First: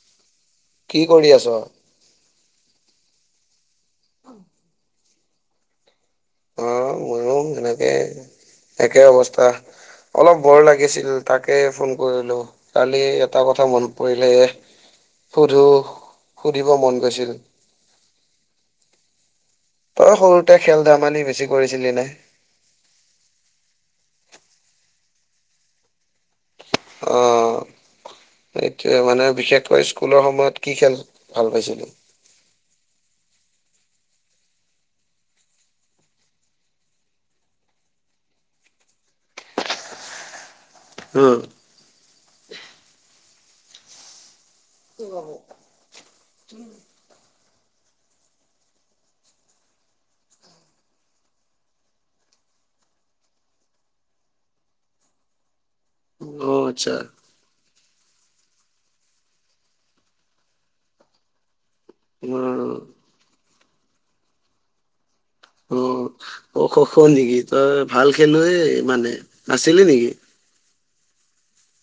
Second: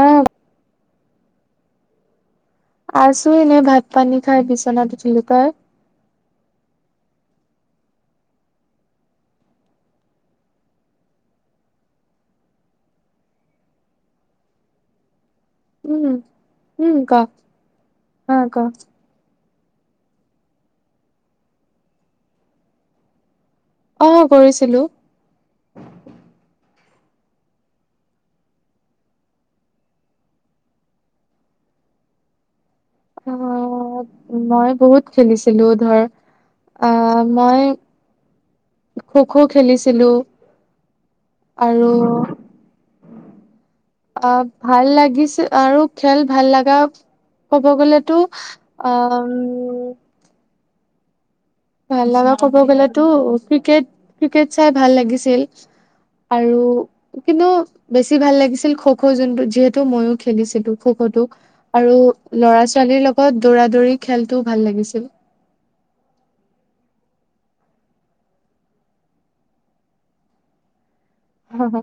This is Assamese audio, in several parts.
অ', কি কৰি আছ? আছো এনে ভাত পানী খাই বিচনাত উঠিলো তই অ মইয়ো সেনেকে, একে অৱস্থা। অলপ বৰ লাগিছিল তাকে ফোন কৰিলো, কালি এটা কথা মনত পৰিলে এ সুধো উম, সুধিব মন উম, ক গৈছিল। অ', ক তই সৰুতে খেল ধেমালি বেছি কৰিছিলি নাই? অ কৰিছিলো। অহ। সেইটোৱে মানে বিশেষকৈ স্কুলৰ সময়ত কি খেল ভাল পাইছিলি। অ মই বহুত খেলিছিলো ধৰ অহ মই খো-খো খেলিছিলো, উম, আৰু [unintelligible] অ ভাল লাগিছিল আৰু খেল ভাল লগা ক'ব গলেটো আ উম ভাল লগা ক'ব গলেতো ক্ৰিকেট ক্ৰিকেট চাই ভাল লাগিছিল আৰু অ' আচ্ছা কিন্তু বেছি ভাল লাগিছিল খ' খ' যোনটো যিহেতু ময়ো খেলিছিলো খ' খ' টো আৰু ল'ৰা উম, ছোৱা লীৰ লগত দৌৰা দৌৰি খেলটো ভাল লাগিছিল। অহ। অহ খ'খ' নেকি? তই ভাল খেলুৱৈয়ে মানে আছিলি নেকি? হ হ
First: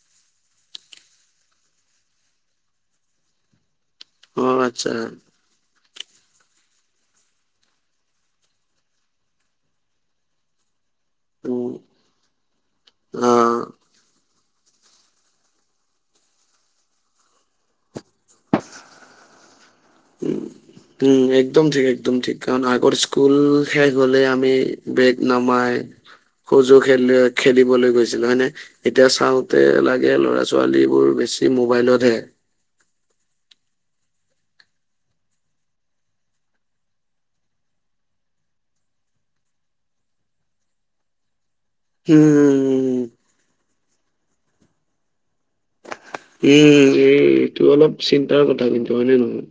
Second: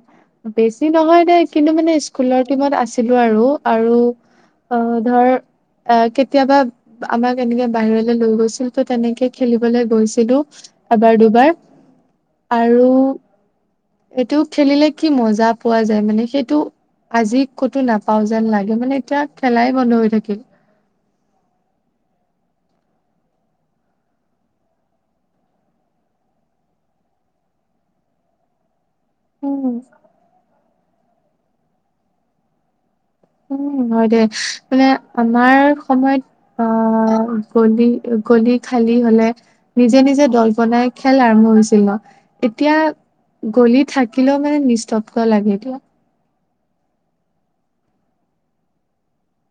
বেছি নহয় দেই কিন্তু মানে স্কুলৰ টিমত আছিলো আৰু আৰু অ ধৰ অহ কেতিয়াবা আমাক এনেকে বাহিৰলে লৈ গৈছিল তহ তেনেকে খেলিবলৈ গৈছিলো- এবাৰ দুবাৰ উম, আৰু অ'। সেইটো খেলিলে কি মজা পোৱা যায় মানে, সেইটো আজি ক'তো নাপাও যেন লাগে মানে এতিয়া খেলাই বন্ধ হৈ থাকিল। উম একদম ঠিক একদম ঠিক কাৰণ আগত স্কুল শেষ হলে আমি বেগ নমাই সজু খেল খেলিবলৈ গৈছিলো হয় নে? এতিয়া চাওঁতে উম লাগে লৰা ছোৱালীবোৰ বেছি মোবাইলতহে। উম হয় দে মানে আমাৰ সময়ত আহ গলি গলি খালি হলে নিজে নিজে দল বনাই খেল আৰম্ভ হৈছি লে। হুম এতিয়া গলি থাকিলেও মানে নিস্তব্ধ লাগে এতিয়া। উম এই এইটো অলপ চিন্তাৰ কথা কিন্তু হয়নে নহয়?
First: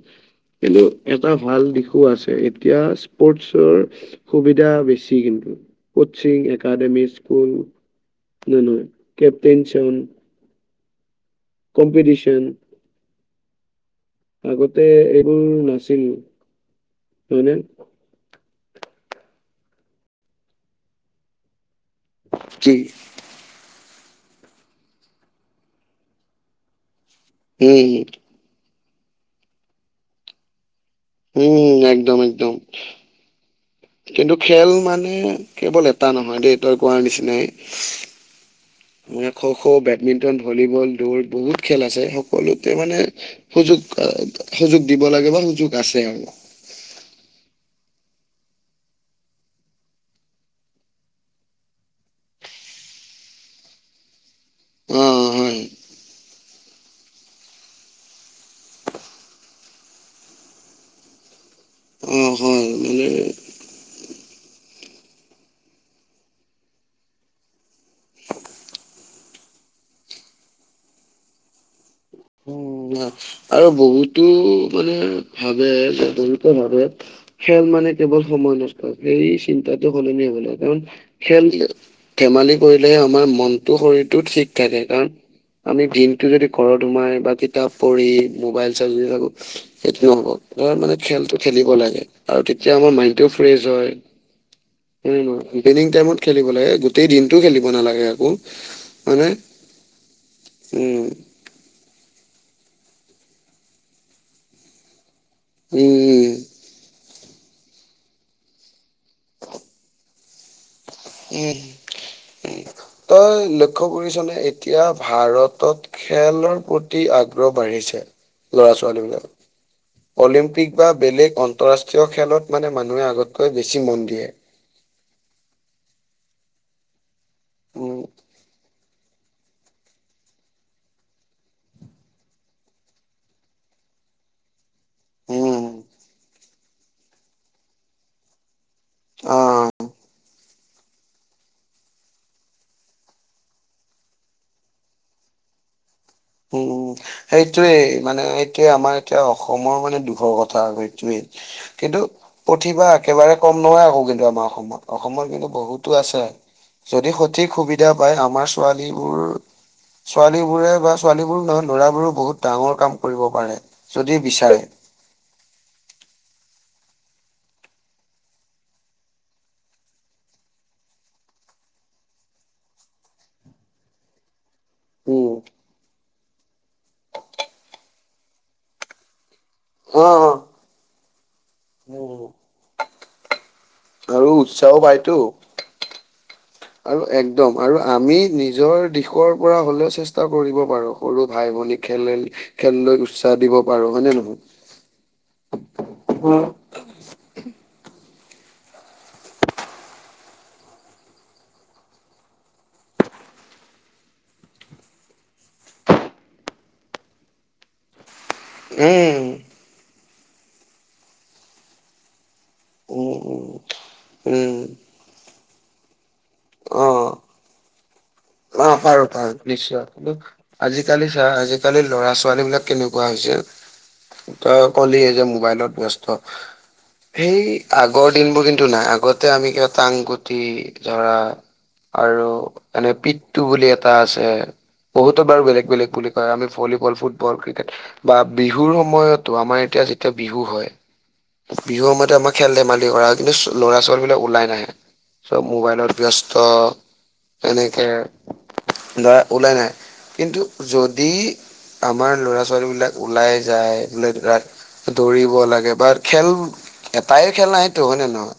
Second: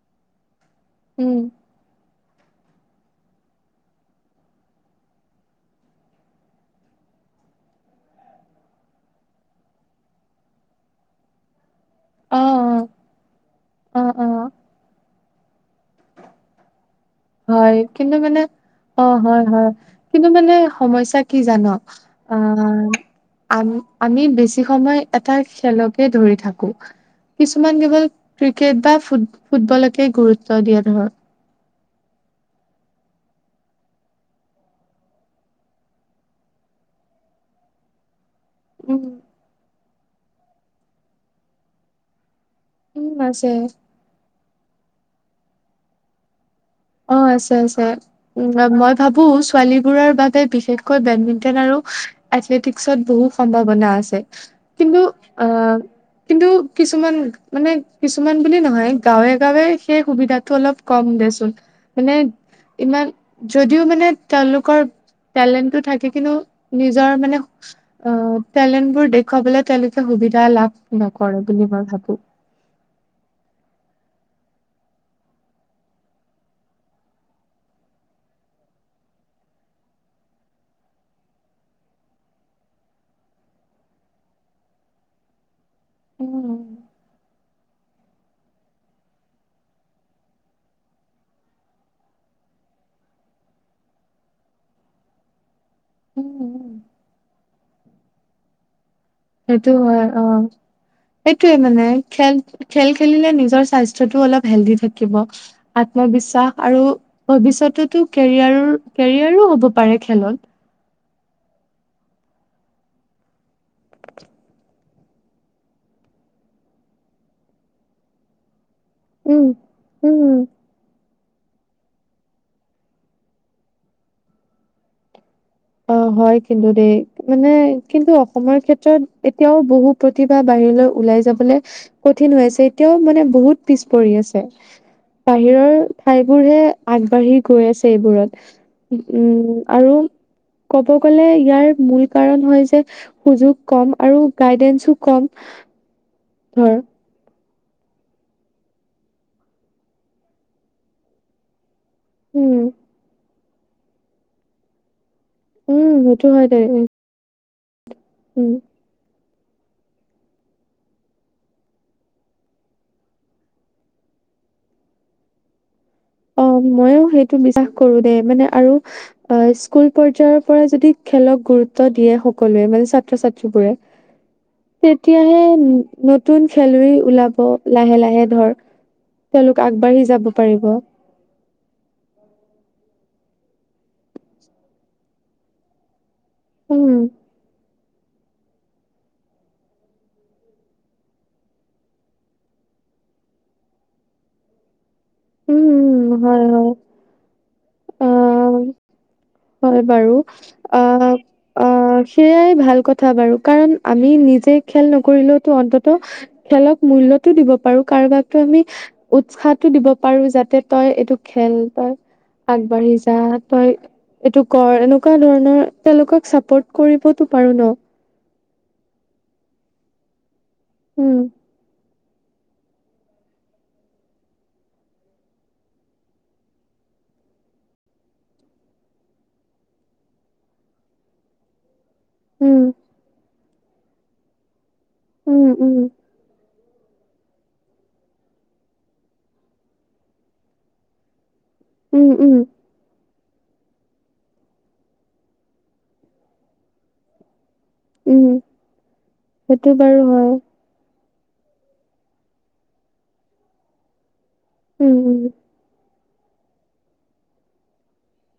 কিন্তু এটা উম ভাল দিশো আছে এতিয়া স্পৰ্টচৰ সুবিধা বেছি কিন্তু। কচিং একাডেমি স্কুল হয় নে নহয় কেপটেইন চন অ কম্পিটিচন অ অ অ আগতে এইবোৰ নাছিল। হয়নে হয় কিন্তু মানে অ হয় হয়, কিন্তু মানে সমস্যা কি জান? কি? আহ আম আমি বেছি সময় এটা খেলকে ধৰি থাকোঁ। কিছুমান উম, কেৱল ক্ৰিকেট বা ফুট- ফুটবলকে গুৰুত্ব দিয়ে। ধৰ উম, একদম - একদম। কিন্তু খেল মানে কেৱল এটা নহয় দেই, তই কোৱাৰ নিচিনাই উম মই খ' খ', বেডমিন্টন, ভলীবল, দৌৰ বহুত খেল আছে। সক- সকলোতে মানে উম আছে সুযোগ- অ'- সুযোগ দিব লাগে বা সুযোগ আছে আৰু। অ আছে আছে উম, মই ভাবোঁ ছোৱালীবোৰৰ বাবে বিশেষকৈ বেডমিন্টন আৰু এথলেটিকছত বহু সম্ভাৱনা আছে। কিন্তু অ' কিন্তু কিছুমান- মানে কিছুমান বুলি নহয়, গাঁৱে - গাঁৱে সেই সুবিধাটো অলপ কম। দেচোন। মানে অ' হয়। ইমান মানে যদিও মানে তেওঁলোকৰ টেলেণ্টটো থাকে কিন্তু নিজৰ মানে অ টেলেণ্ট বোৰ দেখুৱাবলৈ তেওঁলোকে সুবি সুবিধা লাভ নকৰে বুলি মই ভাবো। উম। আৰু বহুতো মানে ভাবে যে, বহুতে ভাবে, খেল মানে কেৱল সময় নষ্ট। সেই চিন্তাটো সলনি হ'ব লাগে, কাৰণ খেল-ধেমালি কৰিলে সময় মনটো - শৰীৰটো ঠিক থাকে। কাৰণ আমি দিনটো যদি উম ঘৰত সোমাই বা কিতাপ পঢ়ি মোবাইল চাই যদি থাকোঁ, সেইটো নহব। ধৰ মানে খেলটো খেলিব লাগে আৰু তেতিয়া আমাৰ মাইনটো ফ্ৰেজ হয়। [unintelligible] ইভিনিং টাইমত উম খেলিব লাগে। উম গোটেই দিনটো খেলিব নালাগে আকৌ। মানে সেইটো হয়, অ'। উম সেইটোৱে মানে খেল খেল খেলিলে নিজৰ স্বাস্থ্যটো অলপ হেল্ডি থাকিব। উম আত্মবিশ্বাস আৰু ভৱিষ্যতেতো কেৰিয়াৰ- কেৰিয়াৰো হ'ব পাৰে খেলত। উম, উম। তই লক্ষ্য কৰিছ নে, এতিয়া ভাৰতত খেলৰ প্ৰতি আগ্ৰহ বাঢ়িছে। ল'ৰা-ছো ৱালীবোৰৰ। উম, উম। অলিম্পিক বা বেলেগ আন্তঃৰাষ্ট্ৰীয় খেলত মানে মানুহে আগতকৈ বেছি মন দিয়ে। অ' হয় কিন্তু দেই। মানে উম কিন্তু অসমৰ ক্ষেত্ ত্ৰত এতিয়াও বহু প্ৰতিভা বাহিৰলৈ ওলাই যাবলৈ কঠিন হৈ আছে। এতিয়াও মানে বহুত পিছ পৰি আছে। উম বাহিৰৰ ঠাইবোৰহে আগবাঢ়ি গৈ আছে এইবোৰত। উম, অ' আৰু ক'ব গ'লে, ইয়াৰ মূল কাৰণ হয় যে সুযোগ কম আৰু গাইডেঞ্চো কম। ধৰ। উম। সেইটোৱেই মানে এইটোৱে আমাৰ এতিয়া অসমৰ মানে দুখৰ কথা সেইটোৱেই। কিন্তু উম, প্ৰতিভা একেবাৰে কম নহয় আকৌ কিন্তু আমাৰ অসমত। অসমত কিন্তু উম, বহুতো আছে। সেইটো হয় দে যদি স ঠিক সুবিধা পায়, আমাৰ উম, ছোৱালীবোৰ- ছোৱালীবোৰে বা ছোৱালীবোৰ নহয়, ল'ৰাবোৰো বহুত ডাঙৰ কাম কৰিব পাৰে, যদি বিচাৰে। [inaudible] মইয়ো সেইটো বিশ্বাস কৰোঁ দে। মানে আৰু অ' স্কুল পৰ্যায়ৰ পৰা যদি খেলক গুৰু ৰুত্ব দিয়ে সকলোৱে, মানে ছাত্ৰ ছাত্ৰীবোৰে [inaudible] উম তেতিয়াহে নতুন খেলুৱৈ ওলাব। লাহে - লাহে ধৰ তেওঁলোক অ আগবাঢ়ি অ যাব পাৰিব। উম আৰু উৎসাহো বাঢ়েতো। উম, আৰু একদম আৰু আমি নিজৰ দিশৰ পৰা হ'লেও চেষ্টা কৰিব পাৰোঁ। সৰু ভাই-ভনী খেলেল- খেল লৈ উৎসাহ দিব পাৰোঁ, হয় নে নহয়? উম - উম, হয় - হয়। অ', [inaudible] হয় বাৰু অ অ সেইয়াই ভাল কথা বাৰু কাৰণ আমি নিজ- যে খেল নকৰিলেওতো অন্তত খেলক মূল্যতো দিব পাৰো কাৰোবাক টো আমি উৎসাহটো দিব পাৰো যাতে তই এইটো খেল বা আগবাঢ়ি যা উম তই উম এইটো উম কৰ এনেকুৱা ধৰণৰ তেওঁলোকক চাপৰ্ট অ কৰিবতো পাৰো ন। অ পাৰো পাৰো নিশ্চয় কিন্তু আজিকালি উম চা আজিকালি ল'ৰা ছোৱালী বিলাক কেনেকুৱা হৈ হৈছে তই কলীয়ে যে মোবাইলত ব্যস্ত সেই আগৰ দিনবোৰ কিন্তু নাই আগতে আমি কিবা টাং গুটি ধৰা আৰু উম এনে পিতু বুলি এটা আছে বহুতো বাৰু উম বেলেগ উম বেলেগ বুলি কয় আমি ফল- ফুটবল ক্ৰিকেট বা বিহুৰ সময়তো আমাৰ এতিয়া যেতিয়া বিহু হয়। বিহুৰ উম সময়তে আমাৰ উম খেল ধেমালি কৰা কিন্তু ছ- ল'ৰা-ছোৱালীবিলাক ওলাই নাহে। চব মোবাইলত ব্যস্ত। এনেকে উম ল'ৰা ওলাই সেইটো নাহে। বাৰু হয় কিন্তু য দি আমাৰ ল'ৰা-ছোৱালীবিলাক ওলাই যায়, বোলে ৰাত উম উম দৌৰিব লাগে বা খেল- এটাই খেল নাইতো, হয় নে নহয়?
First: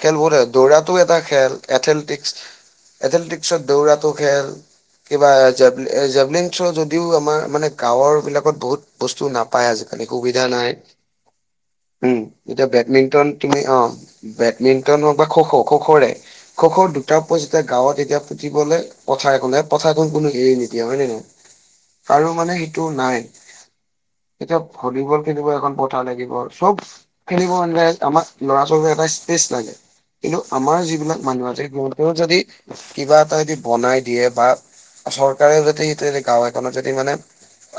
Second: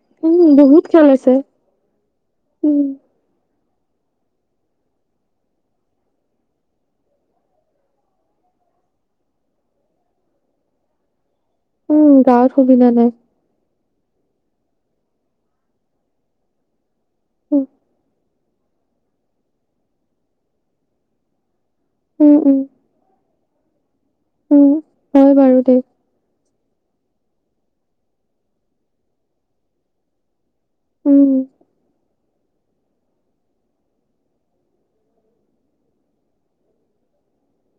খেল বহুত দৌৰাটো এটা খেল এথলেটিক্স উম এথলেটিক্সত দৌৰা টো খেল কিবা জেভলিন যদিও আমাৰ মানে গাঁওৰ বিলাকত বহুত বস্তু নাপায় আজি- কালি সুবিধা নাই উম গাঁৱত এতিয়া সুবিধা নাই বেডমিণ্টন তুমি অ। বেডমিন্টন হওক বা খ' খ' খ' খ'ৰে খ' খৰ দুটা যেতিয়া উম গাঁৱত এতিয়া ফুতিবলে পথাৰ এখন পথাৰ এখন কোনো এৰি নিদিয়া হয়ে নে নহয় কাৰো উম মানে উম সেইটো নাই। এতিয়া উম, ভলীবল হয় খেলিব বাৰু এখন দেই। পথাৰ লাগিব। চব খেলিব কাৰণে আমাক ল'ৰা ছোৱালী এটা স্পেচ লাগে। কিন্তু আমাৰ যিবিলাক উম, মানুহ আছে গৈ কও যদি কিবা এটা বনাই দিয়ে বা চৰকাৰেও যদি সেইটো গাঁও এখনত যদি মানে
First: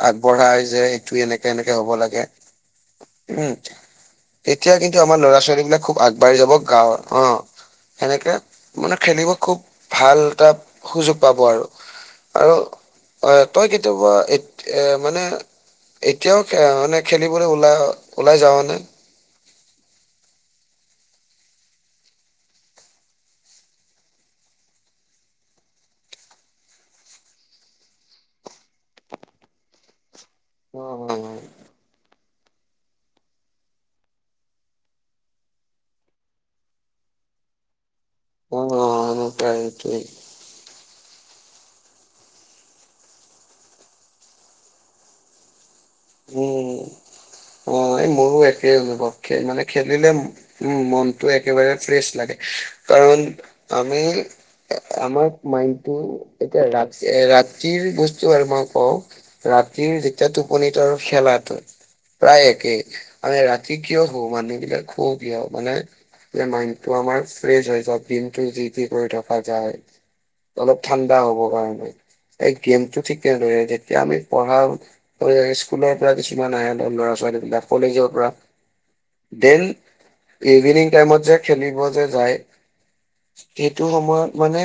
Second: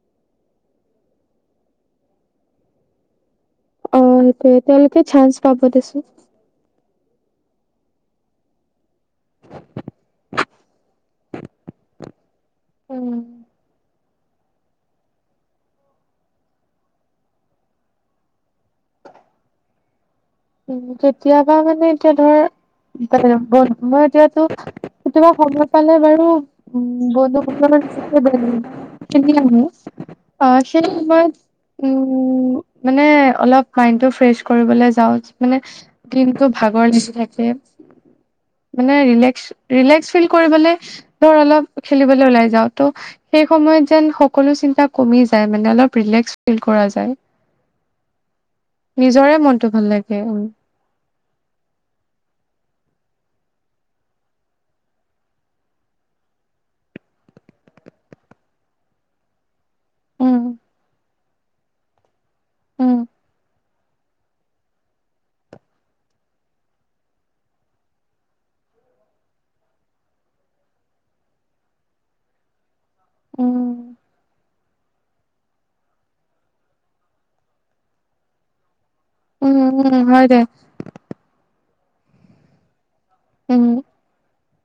আগবঢ়া যে এইটো এনেকে এনেকে হ'ব লাগে। উম অ' সেইটোয়ে তেতিয়া কিন্তু তেওঁলোকে আমাৰ চান্স ল'ৰা পাব ছোৱালী বিলাক খুব দেচোন। আগবাঢ়ি যাব গাঁও অ সেনেকে মানে খেলিব খুব ভাল এটা সুযোগ পাব আৰু আৰু উম, অ তই কেতিয়াবা এ এ মানে এতিয়াও মানে খেলিবলৈ ওলাই ওলাই যাও নে? উ কেতিয়াবা মানে এতিয়া ধৰ মই এতিয়াতো কেতিয়াবা সময় পালে বাৰু উ বন্ধু ক চকু বানি খেলি আহো। অ সেইটো মই‌ উম উ মানে অলপ মাইণ্ড টো ফ্ৰেচ কৰিবলৈ যাও। মানে দিনকো ভাগৰ লাগি থাকে। অ অ মানে অ তাই- তাই। ৰিলেক্স ফিল কৰিব ধৰ অলপ খেলিবলৈ ওলাই যাওঁ ত' সেই সময়ত যেন সকলো চিন্তা কমি যায়। মানে অলপ ৰিলেক্স ফিল উম কৰা যায় অ এই মোৰো একেই অনুভৱ খে নিজৰে মানে মনটো ভাল লাগ- খেলিলে উম মনটো একেবাৰে ফ্ৰেছ লাগে কাৰণ আমি আমাৰ মাইণ্ডটো এতিয়া ৰাতি ৰাতিৰ বস্তু আৰু মই কওঁ ৰাত- ৰাতি যেতিয়াটো উম টোপনীটো খেলাটো প্ৰায় একেই উম আমি ৰাতি কিয় মানুহ বিলাক খুব মানে যে মাইনটো আমাৰ ফ্ৰেচ হৈ যায় ব্ৰেনটো যি টি কৰি থাক দেখা যায় অলপ ঠাণ্ডা হব কাৰণে গেমটো ঠিক তেনেদৰে যেতিয়া উম আমি পঢ়া পঢ়ি আহিছোঁ স্কুলৰ পৰা কিছুমান আহে ল'ৰা ছোৱালী বিলাক কলেজৰ পৰা ডেন উম উম হয় দে ইভিনিং টাইমত যে খেলিব যে যায় উম সেইটো সময়ত মানে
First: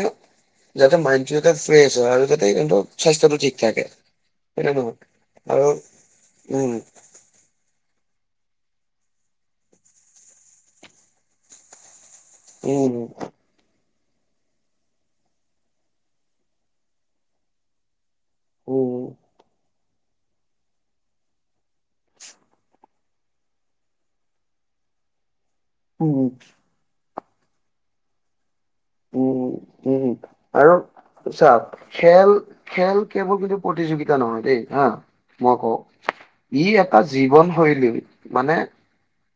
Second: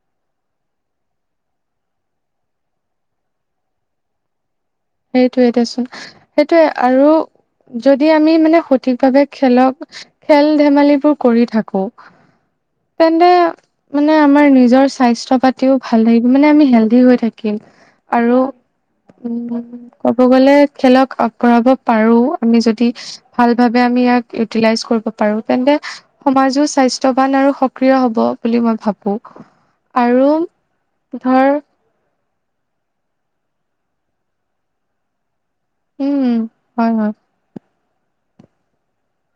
যাতে মাইনটো যাতে ফ্ৰেছ হয় আৰু যাতে স্বাস্থ্যটো ঠিক থাকে। হয় নে নহয় সেইটোয়ে আৰু দেচোন সেইটোয়ে উম আৰু যদি আমি মানে সঠিক ভাৱে খেলক -খেল ধেমালিবোৰ কৰি থাকোঁ উম মানে আমাৰ নিজৰ স্বাস্থ্য পাতিও ভাল লাগিব মানে আমি হেল্ডি হৈ থাকিম আৰু উম উম ক'ব গলে খেলক আগবঢ়াব পাৰো আমি যদি ভাল ভাবে আমি ইয়াক ইউটিলাইজ তিলাইজ কৰিব পাৰো তেন্তে উম সমাজো স্বাস্থ্যৱান আৰু সক্ৰিয় হব। বুলি মই ভাবো উম উম আৰু আৰু ধৰ চা খেল খেল কেৱল কিন্তু প্ৰতিযোগিতা নহয় দেই হা মই কওঁ উম ই হয় এটা হয় জীৱনশৈলী মানে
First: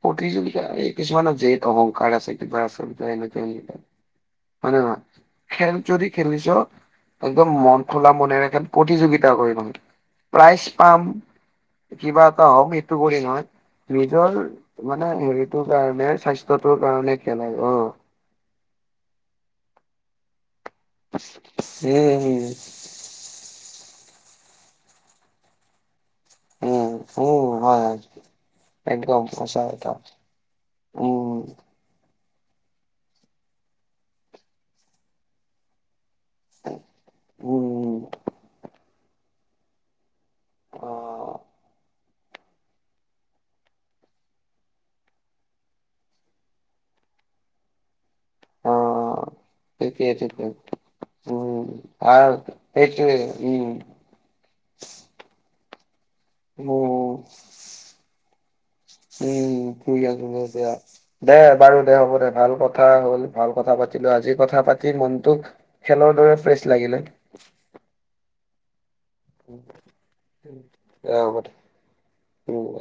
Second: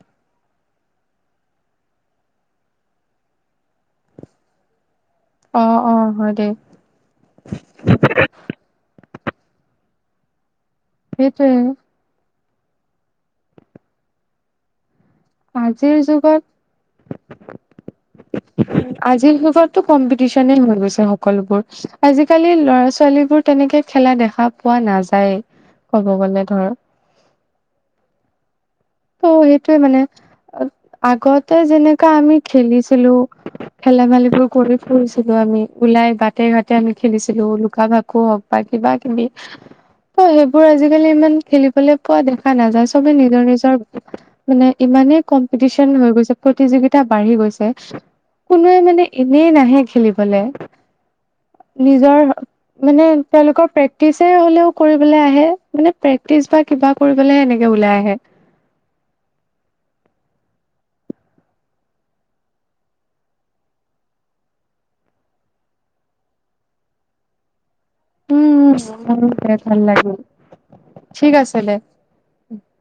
প্ৰতিযোগিতা এই কিছুমানৰ যেত অহংকাৰ আছে কিবা আছে [unintelligible] হয় নে নহয় অ খেল অ যদি হয় খেলিছ দেই একদম মন খোলা মনেৰে খেল প্ৰতিযোগি [unintelligible] প্ৰাইজ পাম সেইটোয়ে কিবা ত মিটো কৰি নহয় নিজৰ মানে হেৰিটোৰ আজিৰ কাৰণে যুগত স্বাস্থ্য টোৰ কাৰণে খেল হয় অ আজিৰ সভাগটো কম্পিটিচন নে সকলোবোৰ উম আজিকালি ল'ৰা ছোৱালী বোৰ তেনেকে খেলা দেখা পোৱা নাযায়। ক'ব গ'লে ধৰ উম -উম, হয় -হয় ত' একদম সঁচা সেইটোয়ে কথা মানে উম আগতে যেনেকা আমি খেলিছিলো খেলা বালিবোৰ কৰি ফুৰিছিলো আমি ওলাই বাট ঘাটে - ঘাটে আমি খেলিছিলো লুকা উম -ভাকু হওক বা কিবা - কিবি অহ, সেইবোৰ অ আজিকালি ইমান খেলিবলৈ পোৱা দেখা নাযায় চবে নিজৰ- নিজৰ মানে ইমানেই কম্পিটিচন হৈ গৈছে, প্ৰতিযোগিতা বাঢ়ি গৈছে অ কোনোৱে মানে এনেই নাহে ঠিকে খেলিবলে ঠিকে উম নিজৰ আৰু মানে সেইটোৱে তেওঁলোকৰ উম প্ৰেক্টিচে হ'লেও কৰিবলৈ আহে মানে প্ৰেক্টিচ বা কিবা উম কৰিবলেহে এনেকে ওলাই আহে। উম, ফুই আছো যেতিয়া দে বাৰু দে হ'ব দে ভাল কথা হ'ল ভাল কথা পাত পাতিলো আজি কথা -পাতি মনটোক খেলৰ দৰে ফ্ৰেছ লাগিলে। উম- উম - উম ভাল লাগে, ভাল লাগিল দে ঠিক হ'ব আছে দে। উম।